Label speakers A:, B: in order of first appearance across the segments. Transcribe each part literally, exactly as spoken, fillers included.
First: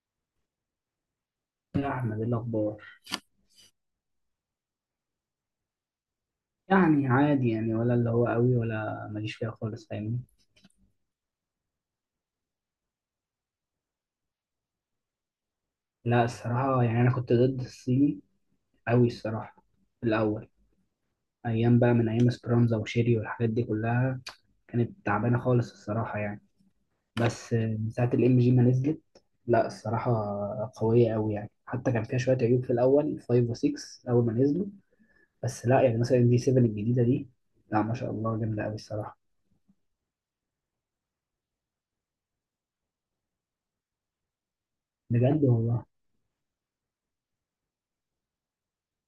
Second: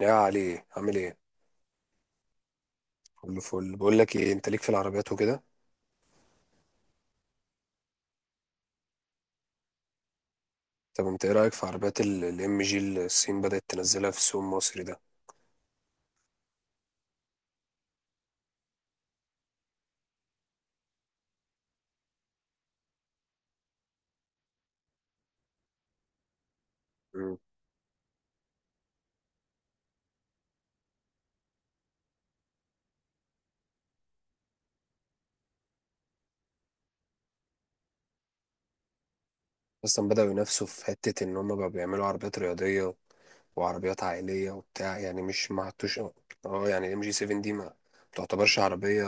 A: يا علي، عامل ايه؟
B: يا أحمد إيه الأخبار؟
A: كله فل. بقول لك ايه، انت ليك في العربيات وكده؟
B: يعني عادي يعني ولا اللي هو قوي ولا ماليش فيها خالص فاهمني.
A: طب انت ايه رايك في عربيات الام جي اللي الصين بدات تنزلها في السوق المصري ده؟
B: لا الصراحة يعني أنا كنت ضد الصيني قوي الصراحة في الأول، أيام بقى من أيام سبرانزا وشيري والحاجات دي كلها كانت تعبانة خالص الصراحة يعني.
A: مم.
B: بس من ساعة الإم جي ما نزلت، لا الصراحة قوية قوي يعني، حتى كان فيها شوية عيوب في الأول خمسة و6 أول ما نزلوا، بس لا يعني مثلا دي سبعة الجديدة دي، لا ما شاء الله جامدة قوي الصراحة.
A: اصلا بداوا ينافسوا في حته ان هم بقى بيعملوا عربيات رياضيه وعربيات عائليه وبتاع، يعني
B: بجد
A: مش ما
B: والله.
A: عدتوش. اه، يعني الام جي سبعة دي ما تعتبرش عربيه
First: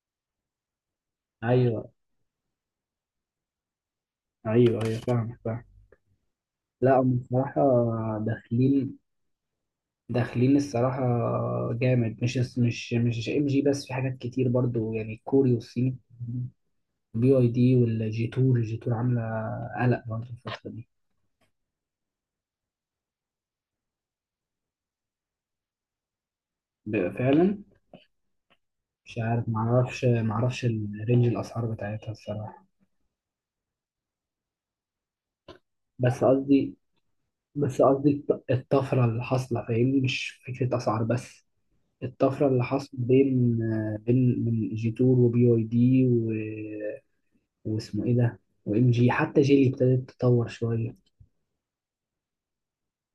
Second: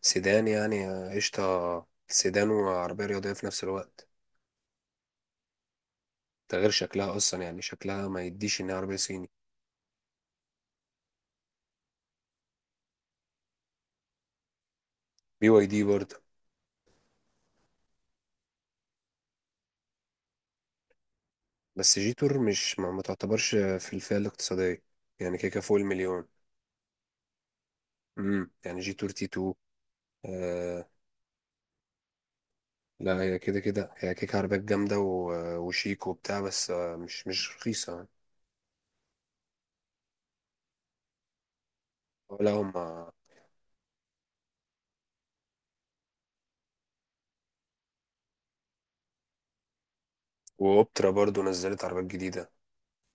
A: سيدان يعني. قشطه،
B: أيوه،
A: سيدان وعربيه رياضيه في نفس الوقت.
B: أيوه أيوه، فاهمك فاهمك.
A: ده غير
B: لا
A: شكلها
B: هم
A: اصلا، يعني
B: بصراحة
A: شكلها ما يديش انها عربيه
B: داخلين،
A: صيني.
B: داخلين الصراحة جامد، مش مش مش ام جي بس، في حاجات كتير برضو يعني
A: بي
B: الكوري
A: واي دي
B: والصيني.
A: برضه.
B: بي اي دي والجي تور، الجي تور عاملة قلق برضو الفترة دي.
A: بس جيتور مش ما, ما تعتبرش في الفئة الاقتصادية، يعني كيكة فوق المليون.
B: ب- فعلا.
A: امم يعني جيتور
B: مش
A: تي
B: عارف،
A: اتنين.
B: معرفش معرفش
A: آه،
B: الرينج الأسعار بتاعتها الصراحة.
A: لا هي كده كده هي كيكة عربيات جامدة و- آه، وشيك
B: بس
A: وبتاع، بس
B: قصدي
A: آه مش مش
B: بس
A: رخيصة يعني.
B: قصدي الط- الطفرة اللي حاصلة فاهمني، مش فكرة أسعار بس، الطفرة
A: لا
B: اللي
A: هم.
B: حاصلة بين، بين من جي تور وبي اي دي واسمه ايه ده وام جي، حتى جيلي ابتدت تتطور شويه.
A: وأوبترا برضو نزلت عربيات جديدة.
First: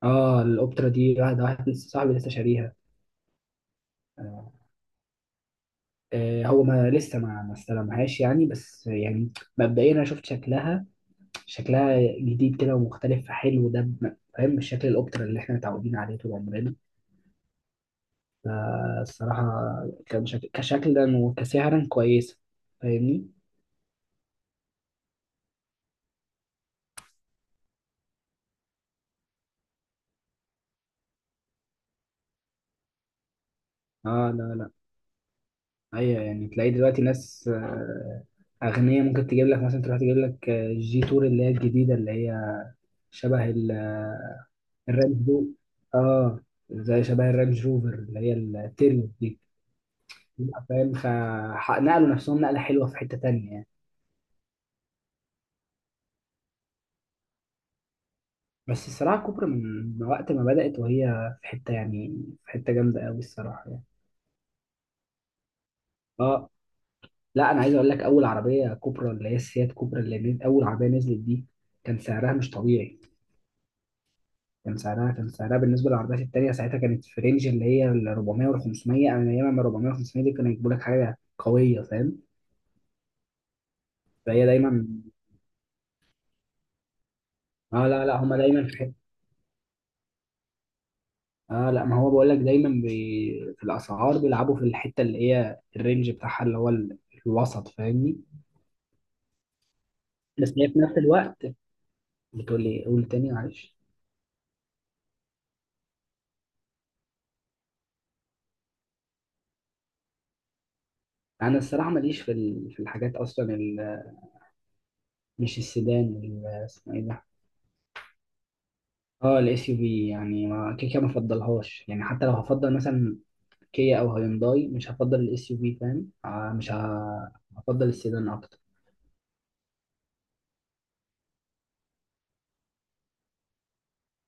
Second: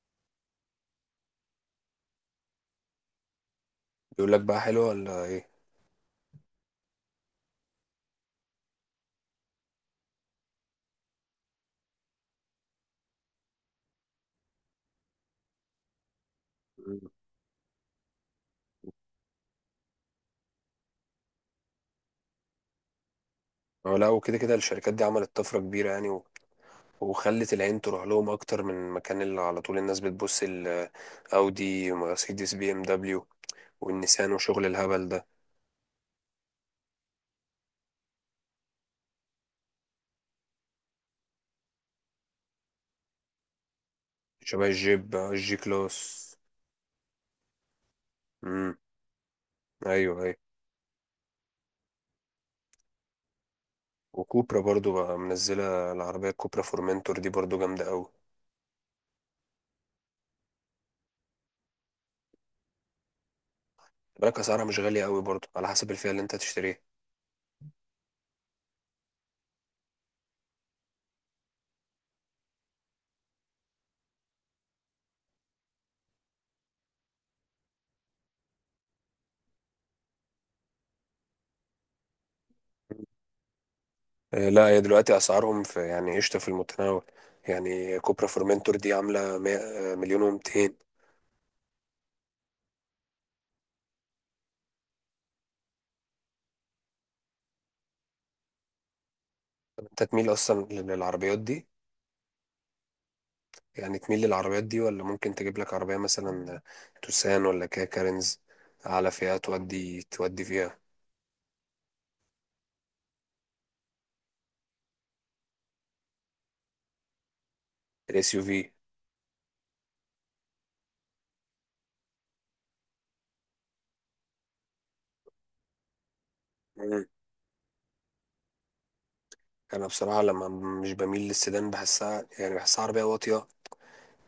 B: اه الاوبترا دي، واحد واحد لسه صاحبي لسه شاريها.
A: بيقول لك
B: آه،
A: بقى، حلوة ولا ايه؟
B: آه، هو ما لسه، ما ما استلمهاش يعني، بس يعني مبدئيا انا شفت شكلها، شكلها جديد كده ومختلف فحلو ده، ب- فاهم، مش شكل الاوبترا اللي احنا متعودين عليه طول عمرنا.
A: مم.
B: فالصراحه كان شكل كشكلا وكسعرا كويسه فاهمني.
A: هو لا، وكده كده الشركات دي عملت طفرة كبيرة يعني، و... وخلت العين تروح لهم اكتر من مكان اللي على طول الناس بتبص، الاودي، مرسيدس، بي ام دبليو
B: اه
A: والنيسان
B: لا
A: وشغل
B: لا.
A: الهبل ده.
B: ايوه يعني تلاقي دلوقتي ناس، آه، أغنية ممكن تجيب لك مثلا، تروح تجيب لك، آه، جي تور اللي هي الجديدة اللي هي شبه ال-
A: شبه الجيب
B: الرانج رو
A: الجي كلاس.
B: اه، زي شبه الرانج روفر اللي هي
A: امم،
B: التيريو دي.
A: ايوه ايوه.
B: لا، فاهم، خ... ح- نقلوا نفسهم نقلة حلوة في حتة تانية يعني.
A: وكوبرا برضو بقى منزله العربيه، كوبرا فورمنتور دي برضو جامده قوي.
B: بس الصراحة كوبرا من وقت ما بدأت وهي في حتة، يعني في حتة جامدة قوي الصراحة يعني.
A: بالك اسعارها مش غاليه قوي برضو، على حسب الفئه اللي انت
B: اه
A: هتشتريها.
B: لا، أنا عايز أقول لك، أول عربية كوبرا اللي هي السيات كوبرا اللي نز- أول عربية نزلت دي، كان سعرها مش طبيعي، كان سعرها كان سعرها بالنسبة للعربيات التانية ساعتها، كانت في رينج اللي هي ال أربعمية وال خمسمية. أنا أيام ما أربعمية وال خمسمية دي كانوا يجيبوا لك حاجة قوية فاهم. فهي
A: آه، لا هي
B: دايما،
A: دلوقتي اسعارهم، في يعني قشطه في المتناول.
B: اه
A: يعني
B: لا لا،
A: كوبرا
B: هما دايما
A: فورمنتور
B: في
A: دي
B: حته.
A: عامله مية- آه، مليون و200.
B: اه لا، ما هو بقول لك دايما بي... في الاسعار بيلعبوا في الحته اللي هي الرينج بتاعها اللي هو ال- الوسط فاهمني.
A: انت تميل
B: بس
A: اصلا
B: هي في نفس
A: للعربيات
B: الوقت،
A: دي؟
B: بتقول لي قول تاني معلش.
A: يعني تميل للعربيات دي، ولا ممكن تجيب لك عربيه مثلا توسان ولا كيا كارينز على فئه تودي تودي فيها؟
B: انا الصراحه ماليش في ال... في الحاجات اصلا ال... مش السيدان ال- اسمه ايه ده،
A: الاس يو في.
B: اه الاس يو في. يعني ما كده كده ما بفضلهاش يعني، حتى لو هفضل مثلا كيا او هيونداي مش هفضل الاس يو في فاهم، آه مش ه... هفضل السيدان اكتر.
A: انا بصراحه لما مش بميل للسيدان، بحسها يعني بحسها عربيه واطيه.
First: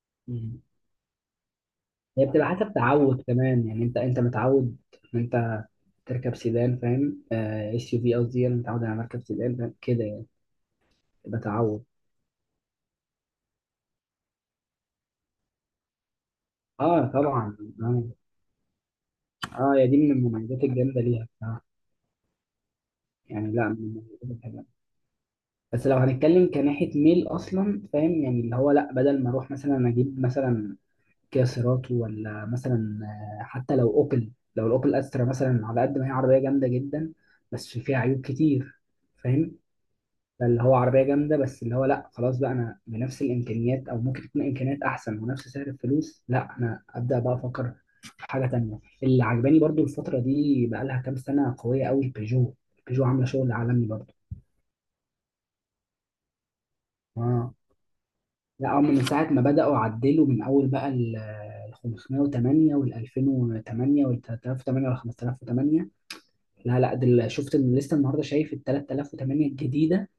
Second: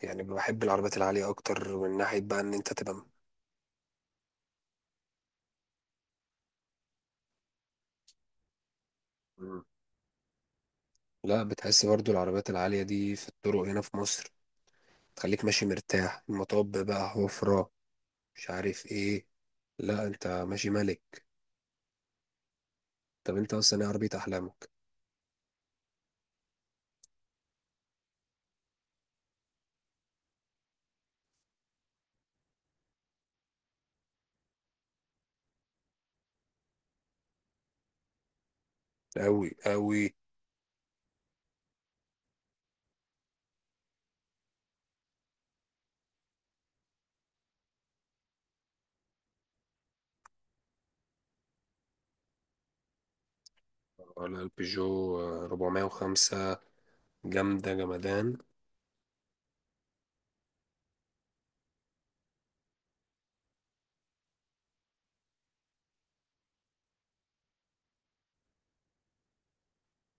A: يعني
B: مم.
A: بحب العربيات العاليه اكتر، من ناحيه
B: هي
A: بقى
B: بتبقى
A: ان انت
B: حسب
A: تبقى
B: تعود كمان يعني، انت انت متعود ان انت تركب سيدان فاهم؟ اس يو في قصدي، انا متعود على مركب سيدان
A: م-
B: فاهم؟ كده يعني.
A: لا بتحس
B: بتعود.
A: برضو العربيات العاليه دي في الطرق هنا في مصر تخليك ماشي مرتاح. المطب بقى
B: اه طبعا
A: حفره،
B: اه.
A: مش عارف ايه.
B: اه يا دي
A: لا
B: من
A: انت
B: المميزات
A: ماشي
B: الجامده
A: ملك.
B: ليها بصراحه،
A: طب
B: يعني
A: انت
B: لا من
A: اصلا ايه عربيه
B: المميزات الحلوه،
A: احلامك؟
B: بس لو هنتكلم كناحيه ميل اصلا فاهم، يعني اللي هو لا بدل ما اروح مثلا اجيب مثلا كيا سيراتو ولا مثلا، آه، حتى لو اوبل، لو الاوبل استرا مثلا، على قد ما هي عربيه جامده جدا بس فيها عيوب كتير
A: قوي
B: فاهم،
A: قوي.
B: فاللي هو عربية جامدة، بس اللي هو لا خلاص بقى، أنا بنفس الإمكانيات أو ممكن تكون إمكانيات أحسن ونفس سعر الفلوس، لا أنا أبدأ بقى أفكر في حاجة تانية. اللي عجباني برضو الفترة دي بقى لها كام سنة قوية قوي، البيجو، البيجو عاملة شغل عالمي برضو.
A: ولا البيجو اربعمية وخمسة؟
B: آه
A: جامده جمدان.
B: لا، هم من ساعة ما بدأوا عدلوا من أول بقى ال ال خمسمية وتمانية وال ألفين وتمانية وال تلاتة آلاف وتمانية وال خمسة آلاف وتمانية. لا لا، دل شفت ال- لسه النهارده شايف ال تلاتة آلاف وتمانية الجديدة،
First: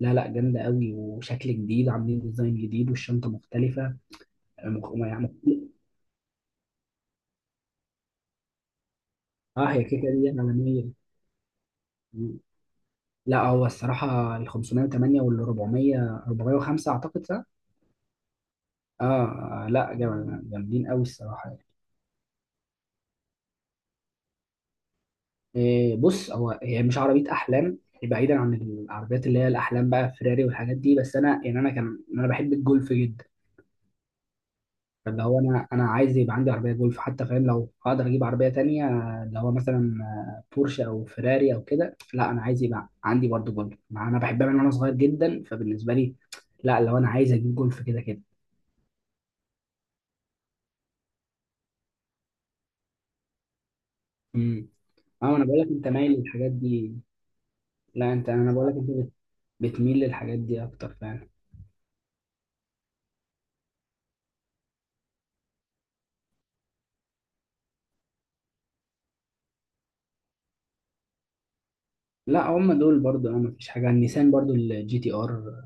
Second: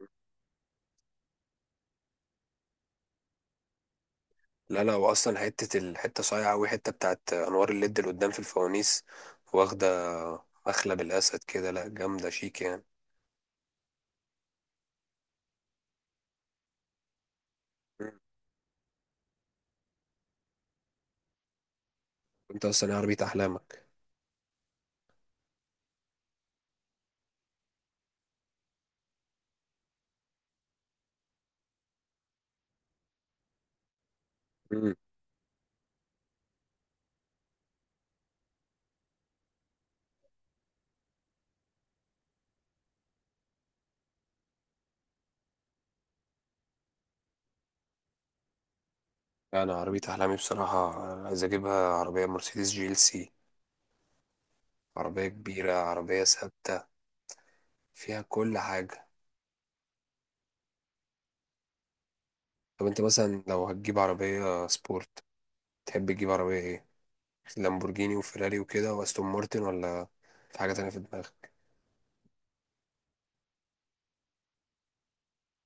B: لا لا جامدة قوي وشكل جديد، عاملين ديزاين جديد والشنطة مختلفة،
A: لا
B: مخ-
A: لا،
B: يعني.
A: واصلا حته الحته صايعه قوي، حته بتاعت انوار الليد اللي قدام في الفوانيس
B: اه هي
A: واخده
B: كيكه دي عالميه.
A: مخلب الاسد كده، لا جامده
B: مم.
A: شيك يعني.
B: لا هو الصراحه ال خمسمية وتمانية وال أربعمية، أربعمية وخمسة اعتقد صح؟
A: مم.
B: اه. آه، لا جامد- جامدين قوي الصراحه يعني.
A: انت اصلا إيه عربيه احلامك؟
B: إيه بص، هو هي مش عربيه احلام، بعيدا عن العربيات اللي هي الاحلام بقى فيراري والحاجات دي، بس انا يعني، انا كان انا بحب الجولف جدا.
A: مم.
B: فاللي هو انا انا عايز يبقى عندي عربيه جولف حتى فاهم، لو هقدر اجيب عربيه تانية اللي هو مثلا، آه، بورشه او فيراري او كده، لا انا عايز يبقى عندي برضو جولف، مع انا بحبها من وانا صغير جدا، فبالنسبه لي، لا لو انا عايز اجيب جولف كده كده.
A: انا عربيه احلامي بصراحه عايز اجيبها عربيه مرسيدس جي ال سي.
B: امم
A: عربيه
B: اه انا بقول لك
A: كبيره،
B: انت مايل
A: عربيه
B: للحاجات
A: ثابته،
B: دي. لا
A: فيها
B: انت، انا
A: كل
B: بقول لك انت
A: حاجه.
B: بت- بتميل للحاجات دي اكتر فعلا.
A: طب انت مثلا لو هتجيب عربيه سبورت، تحب تجيب عربيه ايه؟ لامبورجيني وفيراري وكده، واستون مارتن، ولا في حاجه تانية في دماغك؟
B: لا هم دول برضو اه، مفيش حاجه، النيسان برضو الجي تي ار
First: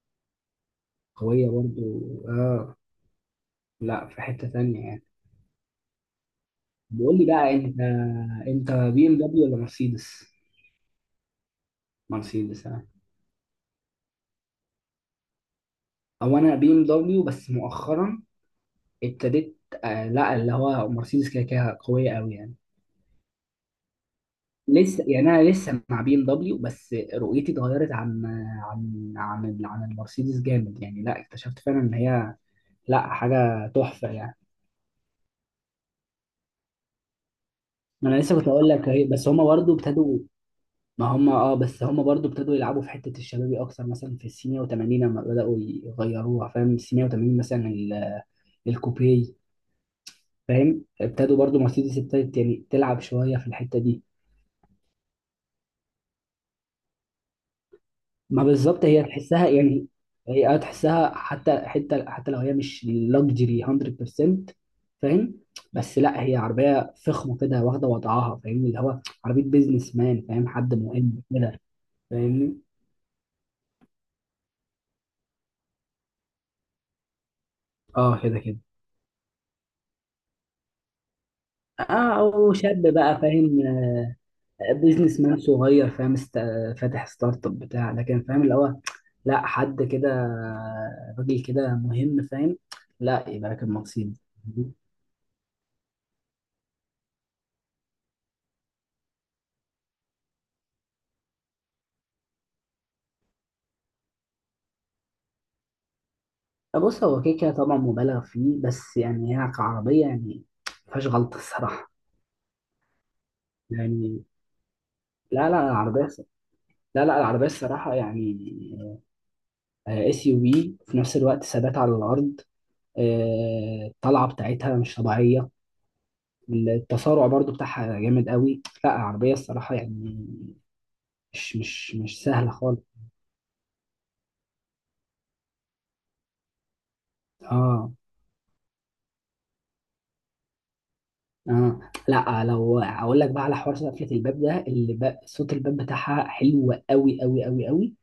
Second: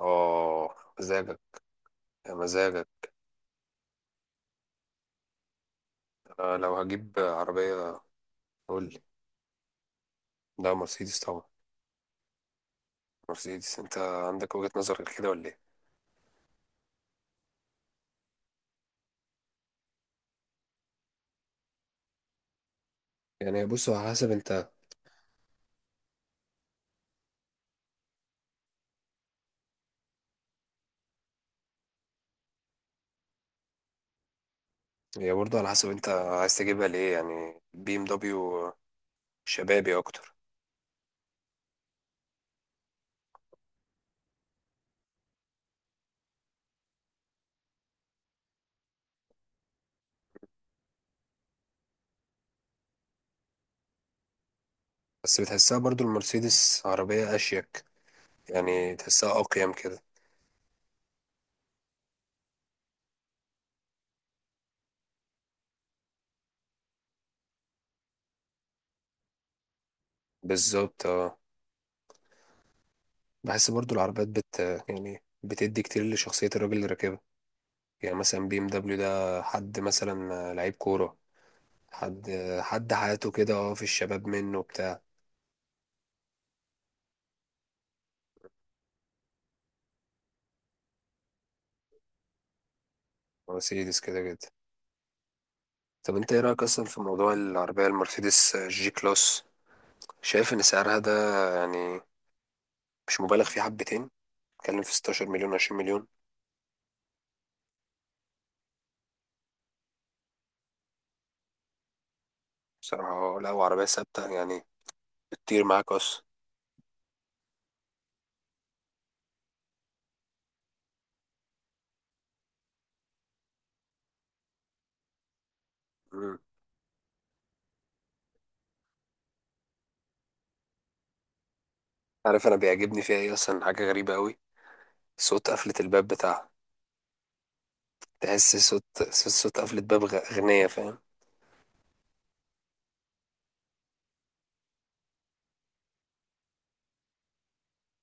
A: اه، مزاجك.
B: قويه برضو.
A: يا
B: اه،
A: مزاجك.
B: لا في حته تانية يعني.
A: آه، لو هجيب
B: بقول لي بقى، انت،
A: عربية.
B: انت
A: قول لي.
B: بي ام دبليو ولا مرسيدس؟
A: لا مرسيدس طبعا.
B: مرسيدس آه.
A: مرسيدس. انت عندك وجهة نظر غير كده ولا ايه؟
B: او انا بي ام دبليو، بس مؤخرا ابتديت، آه لا اللي هو مرسيدس كده كده قويه قوي يعني.
A: يعني بص، على حسب انت.
B: لسه يعني، انا لسه مع بي ام دبليو بس رؤيتي اتغيرت عن، عن عن ال- عن المرسيدس جامد يعني، لا اكتشفت فعلا ان هي لا حاجه تحفه يعني.
A: هي برضه على حسب انت عايز تجيبها ليه يعني بي ام
B: ما انا لسه كنت اقول
A: دبليو.
B: لك اهي، بس هما برضو
A: شبابي
B: ابتدوا،
A: اكتر.
B: ما هما اه، بس هما برضو ابتدوا يلعبوا في حته الشبابي اكتر، مثلا في السينيا و80، لما بداوا يغيروها فاهم، السينيا و80 مثلا ال- الكوبيه فاهم، ابتدوا برضو، مرسيدس ابتدت يعني تلعب شويه في الحته دي.
A: بس بتحسها برضه المرسيدس عربية اشيك،
B: ما بالظبط
A: يعني
B: هي
A: تحسها
B: تحسها
A: اقيم
B: يعني.
A: كده.
B: هي اه تحسها، حتى حتى حتى لو هي مش لوكسجري مية بالمية فاهم، بس لا هي عربيه فخمه كده واخده وضعها فاهمني، اللي هو عربيه بيزنس مان، فاهم حد
A: بالظبط
B: مهم
A: اه.
B: كده فاهمني.
A: بحس برضه العربيات بت يعني بتدي كتير لشخصية الراجل اللي راكبها. يعني
B: اه كده
A: مثلا بي
B: كده.
A: ام دبليو ده حد مثلا لعيب كورة،
B: اه
A: حد
B: او شاب
A: حد
B: بقى
A: حياته
B: فاهم،
A: كده، اه، في الشباب منه بتاع.
B: بيزنس مان صغير، فاهم است... فاتح ستارت اب بتاع، لكن فاهم اللي هو لا حد كده، راجل كده مهم فاهم، لا يبقى راكب
A: مرسيدس كده
B: مرسيدس.
A: كده. طب انت ايه رأيك اصلا في موضوع العربية المرسيدس جي كلاس؟ شايف ان سعرها ده يعني مش مبالغ فيه حبتين؟ بتكلم في ستاشر مليون، عشرين مليون.
B: بص، هو كده كده طبعا مبالغ فيه، بس يعني هي كعربية يعني مفيهاش غلطة الصراحة
A: بصراحة لا، وعربية
B: يعني،
A: ثابتة يعني،
B: لا لا
A: بتطير معاك
B: العربية،
A: اصلا.
B: لا لا العربية الصراحة يعني اس يو في في نفس الوقت، ثبات على الأرض، آه، الطلعة بتاعتها مش طبيعية،
A: مم.
B: التسارع برضو بتاعها جامد قوي، لا العربية الصراحة يعني مش مش مش
A: عارف
B: سهل
A: انا
B: خالص.
A: بيعجبني فيها ايه اصلا؟ حاجة غريبة قوي، صوت قفلة الباب بتاعها.
B: اه.
A: تحس صوت صوت, صوت قفلة باب غ- غنية، فاهم؟
B: اه لا، لو اقول لك بقى على حوار قفله الباب ده، اللي بقى صوت الباب بتاعها حلو قوي قوي قوي قوي،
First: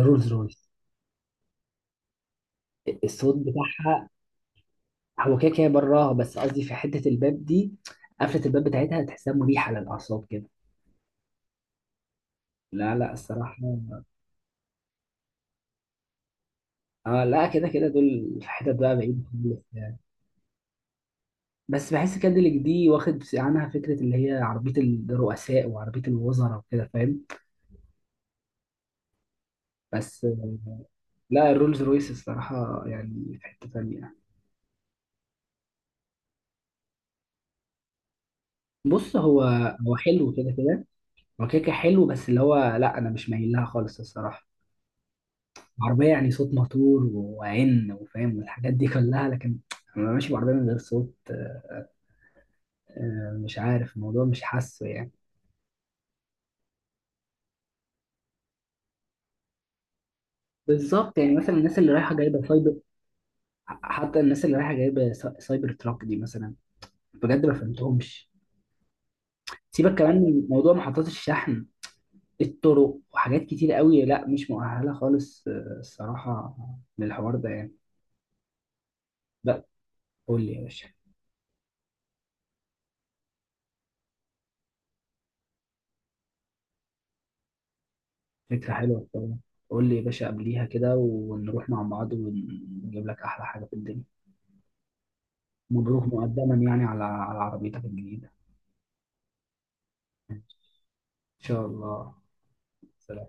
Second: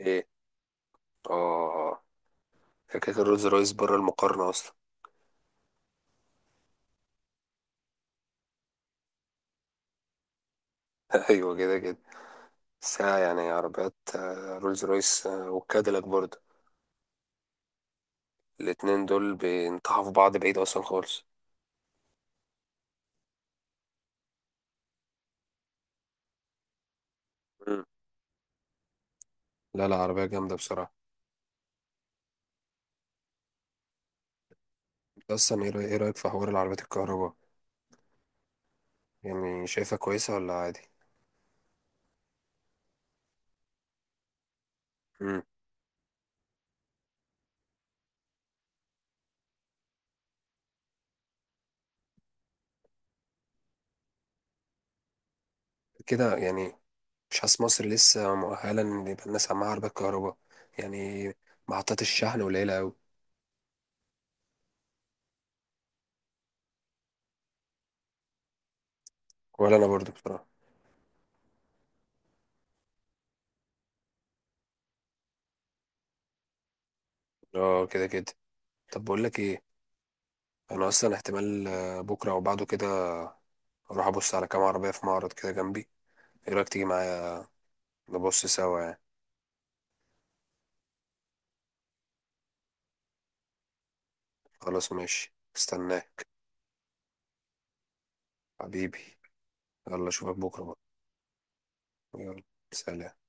A: ايه؟
B: رويس.
A: اه. فكرة
B: الصوت
A: الرولز رويس بره
B: بتاعها،
A: المقارنة اصلا.
B: هو كده كده براها، بس قصدي في حته الباب دي، قفله الباب بتاعتها تحسها مريحه للاعصاب كده.
A: ايوه كده كده.
B: لا لا
A: ساعة يعني
B: الصراحه.
A: عربيات آه، رولز رويس آه، وكاديلاك برضه.
B: اه لا كده كده دول في حتت بقى
A: الاتنين
B: بعيد
A: دول
B: خالص يعني.
A: بينطحوا في بعض بعيد اصلا خالص.
B: بس بحس كادليك دي واخد عنها فكره اللي هي عربيه الرؤساء وعربيه الوزراء وكده فاهم.
A: مم. لا لا، عربية
B: بس
A: جامدة بصراحة.
B: لا الرولز رويس الصراحة يعني في حتة تانية.
A: انت اصلا ايه رأي- إيه رأيك في حوار العربيات الكهرباء؟
B: بص هو،
A: يعني شايفها
B: هو حلو
A: كويسة ولا
B: كده
A: عادي؟
B: كده، هو كده كده حلو، بس اللي هو لا أنا مش مايل لها خالص الصراحة.
A: مم.
B: عربية يعني صوت موتور وعن وفاهم والحاجات دي كلها، لكن أنا ماشي بعربية من غير صوت، آه، مش عارف، الموضوع مش حاسه يعني.
A: كده يعني. مش حاسس مصر لسه مؤهلة ان يبقى الناس عندها عربيات كهرباء،
B: بالظبط،
A: يعني
B: يعني مثلا الناس اللي
A: محطات
B: رايحة
A: الشحن
B: جايبة سايبر،
A: قليلة اوي.
B: حتى الناس اللي رايحة جايبة سا- سايبر تراك دي مثلا، بجد ما فهمتهمش.
A: ولا انا
B: سيبك
A: برضو
B: كمان من
A: بصراحة.
B: موضوع محطات الشحن، الطرق وحاجات كتير قوي، لا مش مؤهلة خالص آه، الصراحة، للحوار ده يعني.
A: اه كده كده. طب بقول لك ايه.
B: لا، قول لي يا
A: انا
B: باشا.
A: اصلا احتمال آه، بكرة او بعده كده اروح ابص على كام عربية في معرض كده جنبي. ايه رأيك تيجي معايا؟ نبص
B: فكرة
A: سوا يعني.
B: حلوة طبعا، قول لي يا باشا قبليها كده، ونروح مع بعض ونجيب لك أحلى حاجة في الدنيا.
A: خلاص ماشي،
B: مبروك
A: استناك
B: مقدما يعني على، على عربيتك الجديدة.
A: حبيبي. يلا اشوفك
B: إن
A: بكره بقى.
B: شاء الله.
A: يلا. سلام.
B: سلام.